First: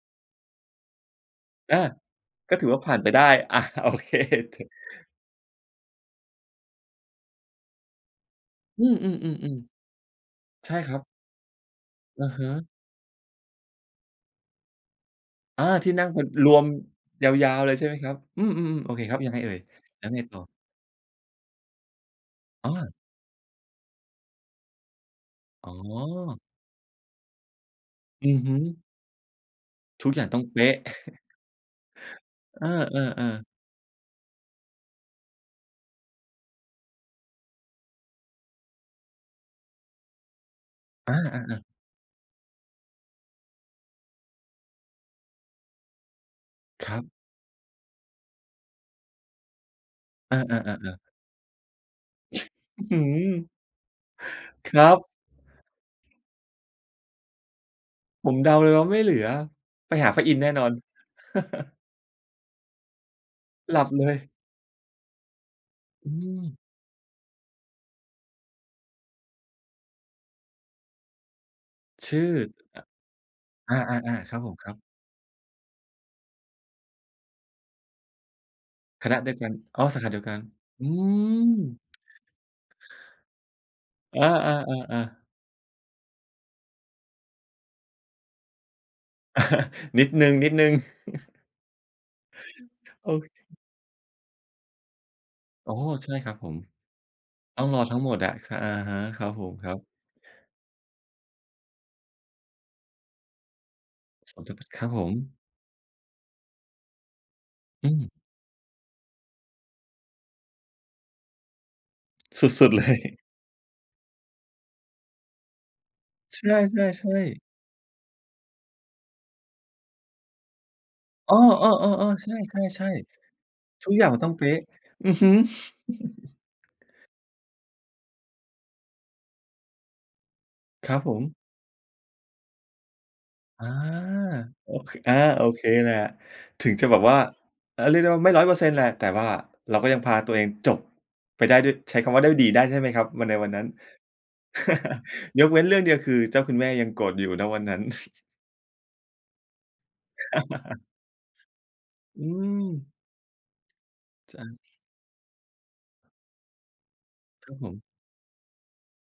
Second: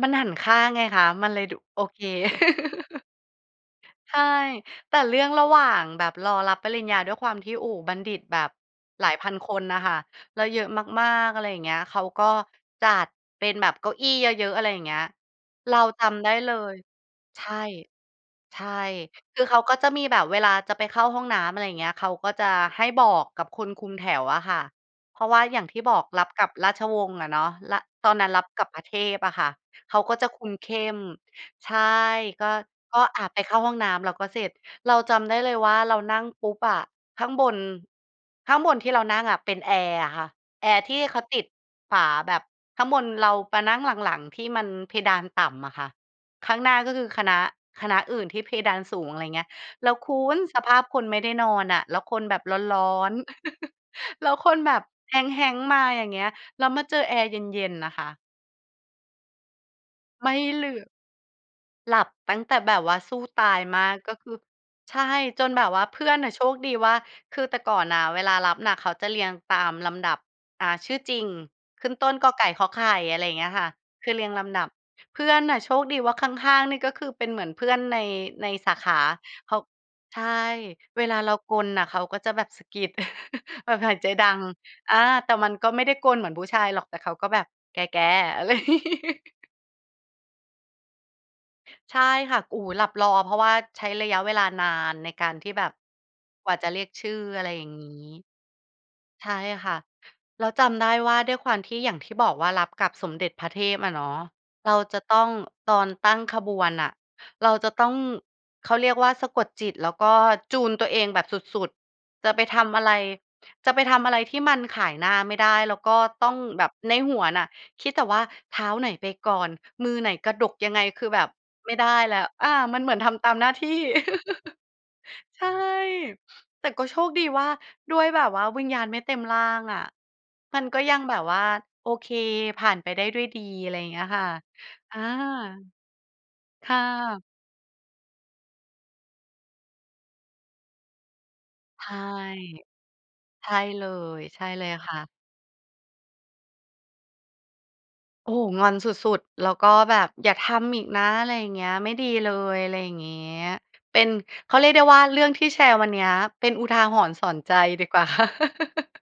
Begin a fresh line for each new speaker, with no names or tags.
มันหันข้างไงคะ มันเลยดุ
อา
โอเค
ก็ถือว่าผ่านไปได้ อา โอเค
ใช่
ถ
แต่เรื่องระหว่างแบบรอรับปริญญาด้วยความที่ โอ้โฮ บัณฑิตแบบ
อืม
หลายพันค
ๆ
นน่ะ
ๆ
ค่ะ แล้วเยอ
ๆ
ะ
ใช่ครั
มา
บ
ก ๆ อะไรอย่างเงี้ย เขาก
อ
็
ะฮะ
จัดเป็นแบบเก้าอี้เยอะ ๆ อะไรอย่างเงี้ย
อา
เรา
ที่
จ
นั่งเป็
ำไ
น
ด้
ร
เล
วม
ย
ย
ใช
า
่
ว ๆ เลยใช่ไหมครับ? อือ
ใช่
ๆ ๆ โอเคครับ ยังไ
ค
ง
ือ
เอ่
เข
ย?
าก็จะมี
แล้ว
แบ
ไง
บ
ต
เว
่อ?
ลาจะไปเข้าห้องน้ำ อะไรอย่างเงี้ย เขาก็จะ
อ๋
ให้
อ
บอกกับคนคุมแถวอะค่ะ เพราะว่าอย่าง
อ๋อ
ที่บอก รับกับราชวงศ์อะเนาะ ร ตอนนั
อ
้น
ื
ร
อ
ับ
ฮึ
กับพระเทพอะค่ะ เขา
ทุ
ก
ก
็
อย่
จ
า
ะ
ง
ค
ต้อ
ุ
ง
ม
เป
เข
๊ะ
้ม ใช่ ก็
เอ
ก็ อ
อ
า ไป
ๆ ๆ
เข้าห้องน้ำแล้วก็เสร็จ เราจำได้เลยว่าเรานั่งปุ๊บอะ ข้างบน ข้างบนที่เรานั่งอะเป็นแอร์อะค่ะ แอร์ที่
อ
เขาติด
า ๆ ๆ
ฝาแบบข้างบนเรามานั่งหลัง ๆ ที่มันเพดานต่ำอะค่ะ ข้างหน้า
ค
ก็
รั
คือ
บ
คณะ คณะอื่นที่เพดานสูง อะไรอย่างเงี้ย แล้วคุ
อา
ณสภาพ
ๆ ๆ
ค
ๆ
นไม่ได้นอนอะ แล้วคนแบบร้
อ
อ
ือฮึ
น ๆ แล้วคนแบ
คร
บ
ับ
แฮง ๆ มาอย่างเงี้ย แล้วมาเจอแอร์เย็น ๆ น่ะค่ะ
ผมเดาเลยว่า ไม่เหลือไปหาพระ
ไม
อิน
่
ทร์แน่น
เห
อ
ล
น
ือก หลับตั้งแต่แบบว่าสู้ตาย
หล
ม
ับ
าก
เล
ก็
ย
คือ ใช่ จนแบบว่า เพื
อ
่
ื
อนน่ะโช
ม
คดีว่า คือแต่ก่อนน่ะ เวลารับน่ะ เขาจะเรียงตามลำดับ อ่า ชื่อจริง ขึ้นต
ช
้น
ื่
ก.
อ
ไก่ ข. ไข่ อะไรอย่างเงี้ยค่ะ
อ อะ
ค
อ
ือ
า
เร
ๆ
ีย
ๆ ค
ง
รับ
ล
ผม
ำด
ค
ับ
รับ
เพื่อนน่ะโชคดีว่าข้าง ๆ นี่ก็คือเป็นเหมือนเพื่อนใน ในสาขา
คณะด้วยกั
เข
น
า
อ๋อ สาขาเ
ใ
ดี
ช
ยว
่
กัน อื
เวลาเรา
ม
กรนน่ะเขาก็จะแบบสะกิด แบบหายใจ
อา
ดัง อา
ๆ ๆ ๆ
แต่มันก็ไม่ได้กรนเหมือนผู้ชายหรอกแต่เขาก็แบบ "แก ๆ" อะไร
นิดหนึ่ง นิดหนึ่ง
ใช่ค่ะ โอ้โฮ หลับร
โอ
อ เพราะว่า
้
ใช้ระยะเวลานานในการที่แบ
อ
บ
๋อ ใช่ครับผ
กว่า
ม
จะเรียกชื่อ อะไร
ต
อ
้
ย
อ
่
ง
าง
รอ
งี
ทั
้
้งหมดอะ อะฮะ ค
ใ
ร
ช
ับ
่
ผมค
ค
ร
่
ั
ะ
บ
แล้วจำได้ว่า ด้วยความที่อย่างที่บอกว่ารับกับสมเด็จพระเทพอะเนาะ เรา
ครับ
จ
ผ
ะต
ม
้อง ตอนตั้งขบวนน่ะ เราจะต้
อ
อ
ื
ง
ม
เขาเรียกว่าสะกดจิต แล้วก็จูนตัวเองแบบสุด ๆ จะไป
ส
ท
ุด ๆ
ำ
เ
อ
ล
ะไร
ย
จะไปทำอะไรที่มันขายหน้าไม่ได้ แล้วก็ต้อง
ใช
แบบในห
่
ัว
ๆ
น
ๆ
่ะ คิดแต่ว่าเท้าไหนไปก่อน มือไหนกระดกยังไง คือแบบ
อ๋อ
ไม่ได้แ
ๆ
ล้
ๆ ๆ ใ
ว
ช
อา มัน
่
เหมือนท
ๆ
ำตามหน้าที่
ๆ ทุกอย่างมันต้องเป๊ะ อือฮึ
ใช่ แต่ก็โชคดีว่า ด้วยแบบว่าวิญญาณไม่เต็มร่างอะ มันก็
ค
ย
ร
ั
ั
ง
บผ
แบบ
ม
ว่า โอเค ผ่านไปได้ด้วยดี
อา
อะไรอย่างเงี้ยค่ะ
โอ ค
อา
อา โอเคแหละ ถ
ค
ึง
่
จะแบบว่า
ะ
อา เรียกได้ว่าไม่ 100% แหละ แต่ว่าเราก็ยังพาตัวเองจบไปได้ด้วย
ใช
ใช้
่
คำว่าได้ดี ได้ใช่ไหมครับวันใน
ใช
วัน
่
นั้น?
เลย ใช่เลยค่ะ
ยกเว้นเรื่องเดียว คือเจ้าคุณแม่ยังโกรธอยู่ ณ วันนั้น
โอ้โฮ งอนสุด ๆ แล้วก็แบบ อย่าทำอีกนะ อะไรอย่างเงี้ย ไม่ดี
อื
เลย อะไรอย่
ม
างเงี้ย เป็น
ใ
เขา
จ
เรียกได้ว่า เรื่องที่แชร์วันนี้ เป็นอุทาหรณ์สอน
ค
ใ
ร
จ
ับผม
ดีกว่า ค่ะ